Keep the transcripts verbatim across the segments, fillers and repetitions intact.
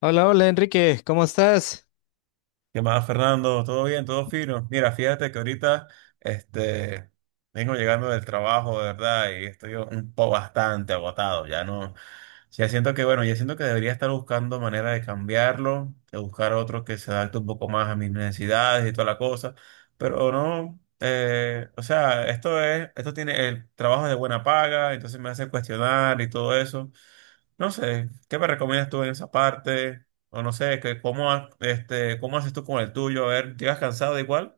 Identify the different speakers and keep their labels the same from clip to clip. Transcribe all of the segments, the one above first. Speaker 1: Hola, hola Enrique, ¿cómo estás?
Speaker 2: ¿Qué más, Fernando? ¿Todo bien? ¿Todo fino? Mira, fíjate que ahorita este, vengo llegando del trabajo, de verdad, y estoy un poco bastante agotado. Ya no, ya siento que, bueno, ya siento que debería estar buscando manera de cambiarlo, de buscar otro que se adapte un poco más a mis necesidades y toda la cosa, pero no, eh, o sea, esto es, esto tiene el trabajo de buena paga, entonces me hace cuestionar y todo eso. No sé, ¿qué me recomiendas tú en esa parte? O no sé, que cómo, ha- este, ¿cómo haces tú con el tuyo? A ver, ¿llegas cansado igual?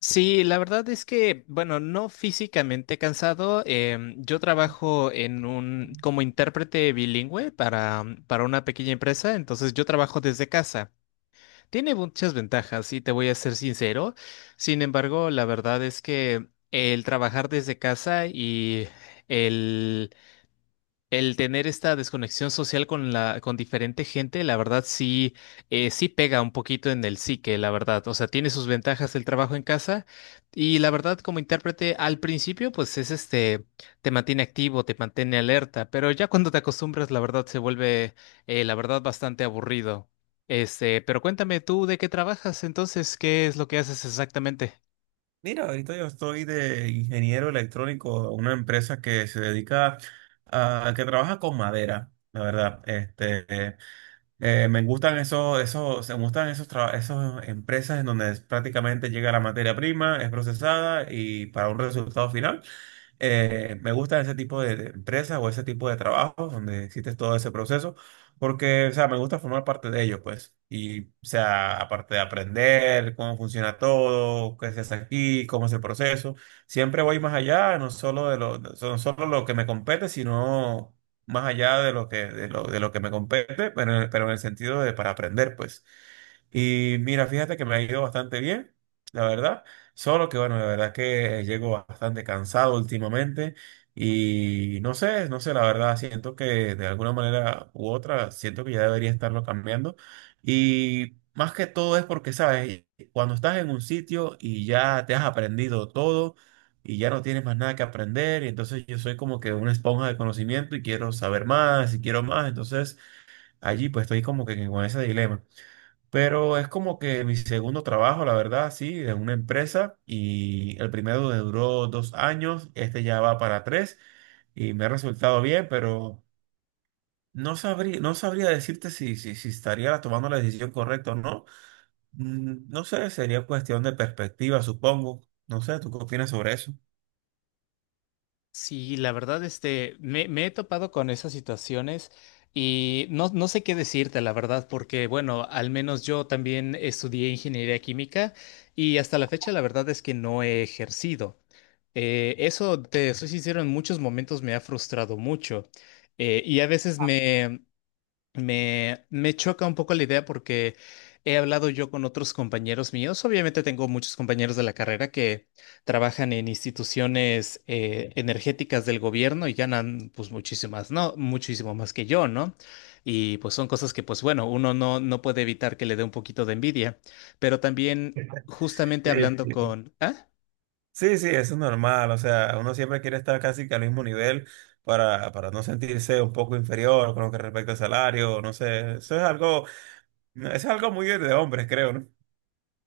Speaker 1: Sí, la verdad es que, bueno, no físicamente cansado. Em, yo trabajo en un, como intérprete bilingüe para, para una pequeña empresa, entonces yo trabajo desde casa. Tiene muchas ventajas, y te voy a ser sincero. Sin embargo, la verdad es que el trabajar desde casa y el El tener esta desconexión social con la, con diferente gente, la verdad sí, eh, sí pega un poquito en el psique, la verdad. O sea, tiene sus ventajas el trabajo en casa y la verdad como intérprete al principio, pues es este, te mantiene activo, te mantiene alerta, pero ya cuando te acostumbras, la verdad se vuelve, eh, la verdad, bastante aburrido. Este, pero cuéntame tú de qué trabajas entonces, ¿qué es lo que haces exactamente?
Speaker 2: Mira, ahorita yo estoy de ingeniero electrónico en una empresa que se dedica a, que trabaja con madera, la verdad. Este, eh, eh, me gustan esos, esos, me gustan esos, traba- esos empresas en donde es- prácticamente llega la materia prima, es procesada y para un resultado final. Eh, me gustan ese tipo de, de empresas o ese tipo de trabajos donde existe todo ese proceso, porque, o sea, me gusta formar parte de ellos, pues. Y, o sea, aparte de aprender cómo funciona todo, qué se hace aquí, cómo es el proceso, siempre voy más allá, no solo de lo, no solo lo que me compete, sino más allá de lo que, de lo, de lo que me compete, pero, en el- pero en el sentido de para aprender, pues. Y mira, fíjate que me ha ido bastante bien, la verdad. Solo que bueno, la verdad que llego bastante cansado últimamente y no sé, no sé, la verdad siento que de alguna manera u otra siento que ya debería estarlo cambiando. Y más que todo es porque, sabes, cuando estás en un sitio y ya te has aprendido todo y ya no tienes más nada que aprender, y entonces yo soy como que una esponja de conocimiento y quiero saber más y quiero más, entonces allí pues estoy como que con ese dilema. Pero es como que mi segundo trabajo, la verdad, sí, de una empresa. Y el primero me duró dos años, este ya va para tres y me ha resultado bien, pero no sabría, no sabría decirte si, si, si estaría tomando la decisión correcta o no. Mm, no sé, sería cuestión de perspectiva, supongo. No sé, ¿tú qué opinas sobre eso?
Speaker 1: Sí, la verdad, este, me, me he topado con esas situaciones y no, no sé qué decirte, la verdad, porque, bueno, al menos yo también estudié ingeniería química y hasta la fecha la verdad es que no he ejercido. Eh, eso, te soy sincero, en muchos momentos me ha frustrado mucho, eh, y a veces me, me, me choca un poco la idea porque he hablado yo con otros compañeros míos. Obviamente tengo muchos compañeros de la carrera que trabajan en instituciones, eh, energéticas del gobierno y ganan pues muchísimas, no, muchísimo más que yo, ¿no? Y pues son cosas que pues bueno, uno no, no puede evitar que le dé un poquito de envidia. Pero también justamente hablando
Speaker 2: Sí,
Speaker 1: con... ¿Ah?
Speaker 2: sí, sí, eso es normal. O sea, uno siempre quiere estar casi que al mismo nivel para, para no sentirse un poco inferior con lo que respecta al salario. No sé, eso es algo. No, eso es algo muy de hombres, creo, ¿no?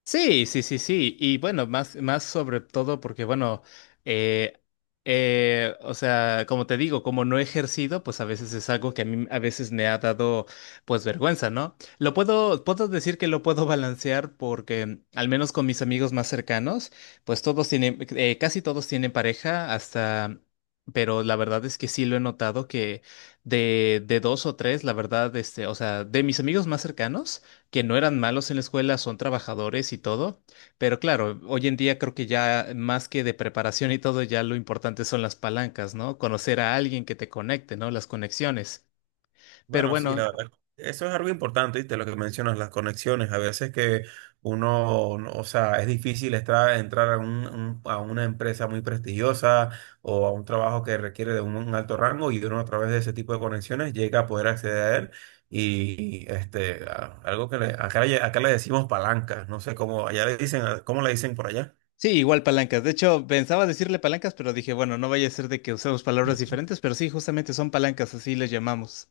Speaker 1: Sí, sí, sí, sí. Y bueno, más, más sobre todo porque, bueno, eh, eh, o sea, como te digo, como no he ejercido, pues a veces es algo que a mí a veces me ha dado, pues, vergüenza, ¿no? Lo puedo, puedo decir que lo puedo balancear porque, al menos con mis amigos más cercanos, pues todos tienen, eh, casi todos tienen pareja hasta... Pero la verdad es que sí lo he notado que de, de dos o tres, la verdad, este, o sea, de mis amigos más cercanos, que no eran malos en la escuela, son trabajadores y todo, pero claro, hoy en día creo que ya más que de preparación y todo, ya lo importante son las palancas, ¿no? Conocer a alguien que te conecte, ¿no? Las conexiones. Pero
Speaker 2: Bueno, sí, la
Speaker 1: bueno,
Speaker 2: verdad. Eso es algo importante, ¿viste? Lo que mencionas, las conexiones. A veces que uno, no- o sea, es difícil estar, entrar a, un- un- a una empresa muy prestigiosa o a un trabajo que requiere de un, un alto rango y uno a través de ese tipo de conexiones llega a poder acceder a él. Y este, a- algo que le- acá, le- acá le decimos palancas, no sé cómo, allá le dicen, ¿cómo le dicen por allá?
Speaker 1: sí, igual palancas. De hecho, pensaba decirle palancas, pero dije, bueno, no vaya a ser de que usemos palabras diferentes, pero sí, justamente son palancas, así les llamamos.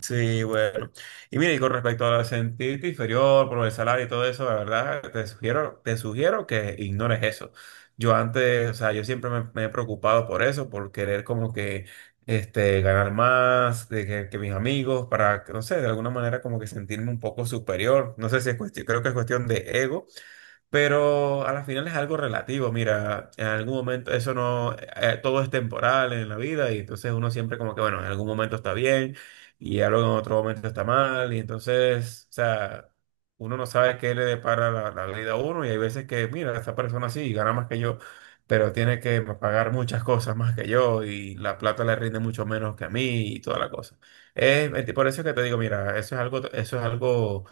Speaker 2: Sí, bueno. Y mira, y con respecto a sentirte inferior por el salario y todo eso, la verdad, te sugiero, te sugiero que ignores eso. Yo antes, o sea, yo siempre me, me he preocupado por eso, por querer como que este, ganar más de que, que mis amigos, para, que, no sé, de alguna manera como que sentirme un poco superior. No sé si es cuestión, creo que es cuestión de ego, pero a la final es algo relativo. Mira, en algún momento eso no, eh, todo es temporal en la vida y entonces uno siempre como que, bueno, en algún momento está bien y algo en otro momento está mal y entonces, o sea, uno no sabe qué le depara la, la vida a uno. Y hay veces que, mira, esta persona sí gana más que yo, pero tiene que pagar muchas cosas más que yo y la plata le rinde mucho menos que a mí y toda la cosa. Es, por eso es que te digo, mira, eso es algo, eso es algo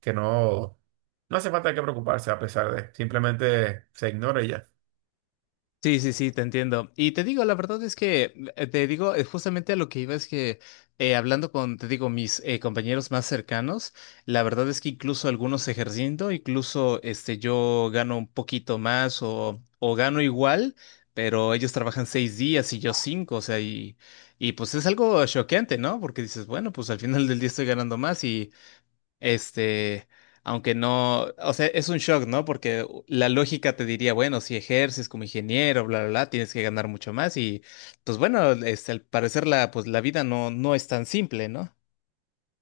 Speaker 2: que no, no hace falta que preocuparse. A pesar de, simplemente se ignora y ya.
Speaker 1: Sí, sí, sí, te entiendo. Y te digo, la verdad es que, eh, te digo, eh, justamente a lo que iba es que, eh, hablando con, te digo, mis eh, compañeros más cercanos, la verdad es que incluso algunos ejerciendo, incluso este, yo gano un poquito más o, o gano igual, pero ellos trabajan seis días y yo cinco, o sea, y, y pues es algo choqueante, ¿no? Porque dices, bueno, pues al final del día estoy ganando más este, aunque no, o sea, es un shock, ¿no? Porque la lógica te diría, bueno, si ejerces como ingeniero, bla, bla, bla, tienes que ganar mucho más y, pues bueno, este, al parecer la, pues la vida no, no es tan simple, ¿no?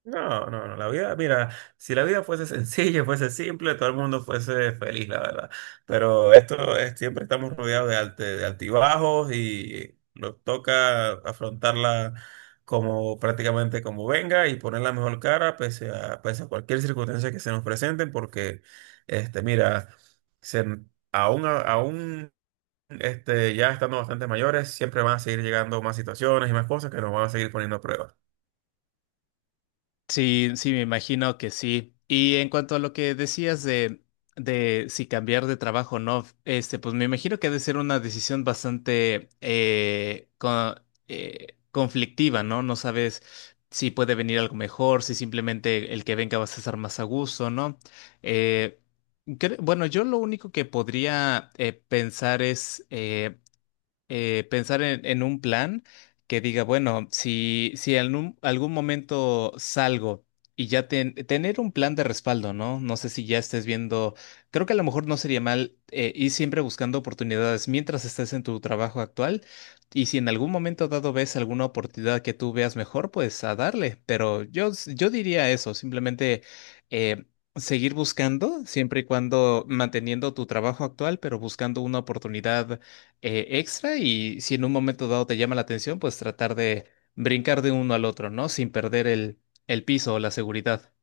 Speaker 2: No, no, no, la vida, mira, si la vida fuese sencilla, fuese simple, todo el mundo fuese feliz, la verdad. Pero esto es, siempre estamos rodeados de, alte- de altibajos y nos toca afrontarla como prácticamente como venga y poner la mejor cara pese a, pese a cualquier circunstancia que se nos presenten, porque, este, mira, se, aún, aún este, ya estando bastante mayores, siempre van a seguir llegando más situaciones y más cosas que nos van a seguir poniendo a prueba.
Speaker 1: Sí, sí, me imagino que sí. Y en cuanto a lo que decías de, de si cambiar de trabajo o no, este, pues me imagino que ha de ser una decisión bastante eh, co- eh, conflictiva, ¿no? No sabes si puede venir algo mejor, si simplemente el que venga vas a estar más a gusto, ¿no? Eh, cre- bueno, yo lo único que podría eh, pensar es eh, eh, pensar en, en un plan que diga, bueno, si, si en un- algún momento salgo y ya ten- tener un plan de respaldo, ¿no? No sé si ya estés viendo, creo que a lo mejor no sería mal, eh, ir siempre buscando oportunidades mientras estés en tu trabajo actual y si en algún momento dado ves alguna oportunidad que tú veas mejor, pues a darle, pero yo, s- yo diría eso, simplemente... eh, seguir buscando, siempre y cuando manteniendo tu trabajo actual, pero buscando una oportunidad eh, extra y si en un momento dado te llama la atención, pues tratar de brincar de uno al otro, ¿no? Sin perder el, el piso o la seguridad.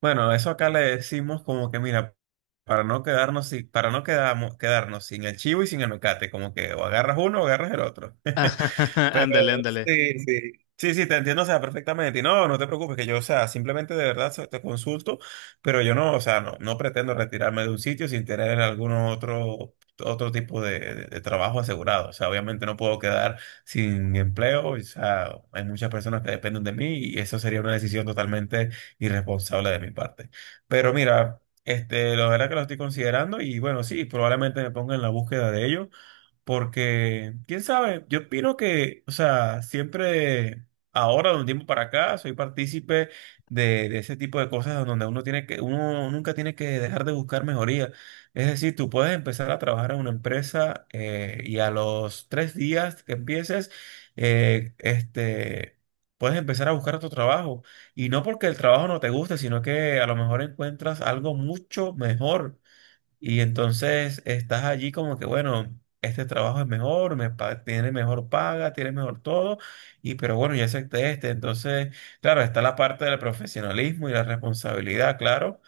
Speaker 2: Bueno, eso acá le decimos como que, mira, para no quedarnos sin, para no quedamo- quedarnos sin el chivo y sin el mecate, como que o agarras uno o agarras el otro.
Speaker 1: Ándale, ándale.
Speaker 2: Sí, sí. Sí, sí, te entiendo, o sea, perfectamente. Y no, no te preocupes, que yo, o sea, simplemente de verdad so- te consulto, pero yo no, o sea, no, no pretendo retirarme de un sitio sin tener algún otro, otro tipo de, de- de trabajo asegurado. O sea, obviamente no puedo quedar sin empleo, o sea, hay muchas personas que dependen de mí y eso sería una decisión totalmente irresponsable de mi parte. Pero mira, este, la verdad que lo estoy considerando y bueno, sí, probablemente me ponga en la búsqueda de ello. Porque, quién sabe, yo opino que, o sea, siempre, ahora de un tiempo para acá, soy partícipe de, de ese tipo de cosas donde uno tiene que, uno nunca tiene que dejar de buscar mejoría. Es decir, tú puedes empezar a trabajar en una empresa eh, y a los tres días que empieces, eh, este, puedes empezar a buscar otro trabajo. Y no porque el trabajo no te guste, sino que a lo mejor encuentras algo mucho mejor. Y entonces estás allí como que, bueno, este trabajo es mejor, me pa- tiene mejor paga, tiene mejor todo, y pero bueno, ya acepté este. Entonces, claro, está la parte del profesionalismo y la responsabilidad, claro,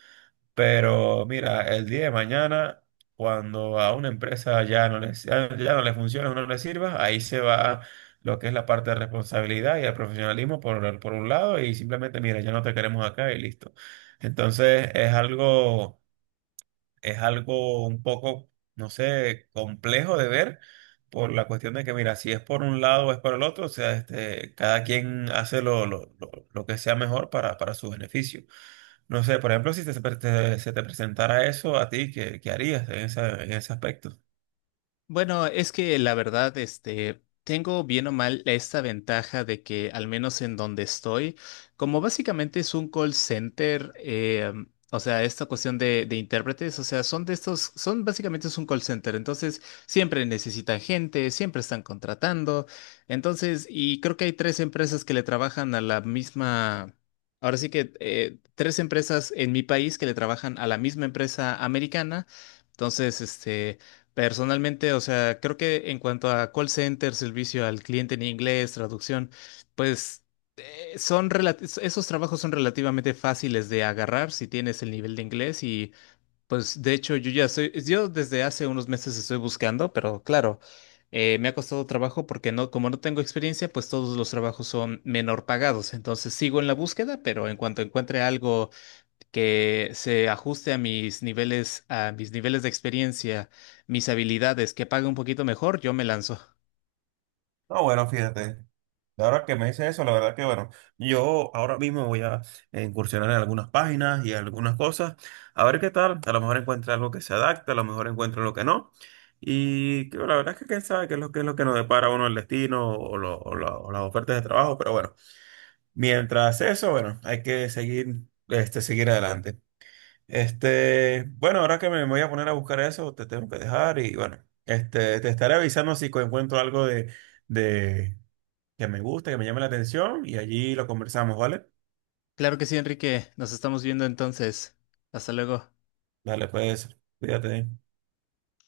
Speaker 2: pero mira, el día de mañana, cuando a una empresa ya no le, ya no le funciona o no le sirva, ahí se va lo que es la parte de responsabilidad y el profesionalismo por, por un lado, y simplemente, mira, ya no te queremos acá y listo. Entonces, es algo, es algo un poco, no sé, complejo de ver por la cuestión de que, mira, si es por un lado o es por el otro, o sea, este, cada quien hace lo, lo- lo- lo que sea mejor para, para su beneficio. No sé, por ejemplo, si te- se pre- te- se te presentara eso a ti, ¿qué, qué harías en esa- en ese aspecto?
Speaker 1: Bueno, es que la verdad, este, tengo bien o mal esta ventaja de que al menos en donde estoy, como básicamente es un call center, eh, o sea, esta cuestión de, de intérpretes, o sea, son de estos, son básicamente es un call center, entonces siempre necesitan gente, siempre están contratando, entonces, y creo que hay tres empresas que le trabajan a la misma... Ahora sí que eh, tres empresas en mi país que le trabajan a la misma empresa americana. Entonces, este, personalmente, o sea, creo que en cuanto a call center, servicio al cliente en inglés, traducción, pues eh, son relati- esos trabajos son relativamente fáciles de agarrar si tienes el nivel de inglés y pues de hecho yo ya estoy, yo desde hace unos meses estoy buscando, pero claro, eh, me ha costado trabajo porque no, como no tengo experiencia, pues todos los trabajos son menor pagados, entonces sigo en la búsqueda, pero en cuanto encuentre algo que se ajuste a mis niveles, a mis niveles de experiencia, mis habilidades, que pague un poquito mejor, yo me lanzo.
Speaker 2: No, bueno, fíjate. Ahora que me dice eso, la verdad que bueno, yo ahora mismo voy a eh, incursionar en algunas páginas y algunas cosas, a ver qué tal, a lo mejor encuentro algo que se adapte, a lo mejor encuentro lo que no, y que la verdad es que quién sabe qué es lo que es lo que nos depara a uno el destino o, lo- o la- o las ofertas de trabajo, pero bueno, mientras eso, bueno, hay que seguir, este, seguir adelante. Este, bueno, ahora que me voy a poner a buscar eso, te tengo que dejar y bueno, este, te estaré avisando si encuentro algo de de- que me guste, que me llame la atención y allí lo conversamos, ¿vale?
Speaker 1: Claro que sí, Enrique. Nos estamos viendo entonces. Hasta luego.
Speaker 2: Dale, pues, cuídate.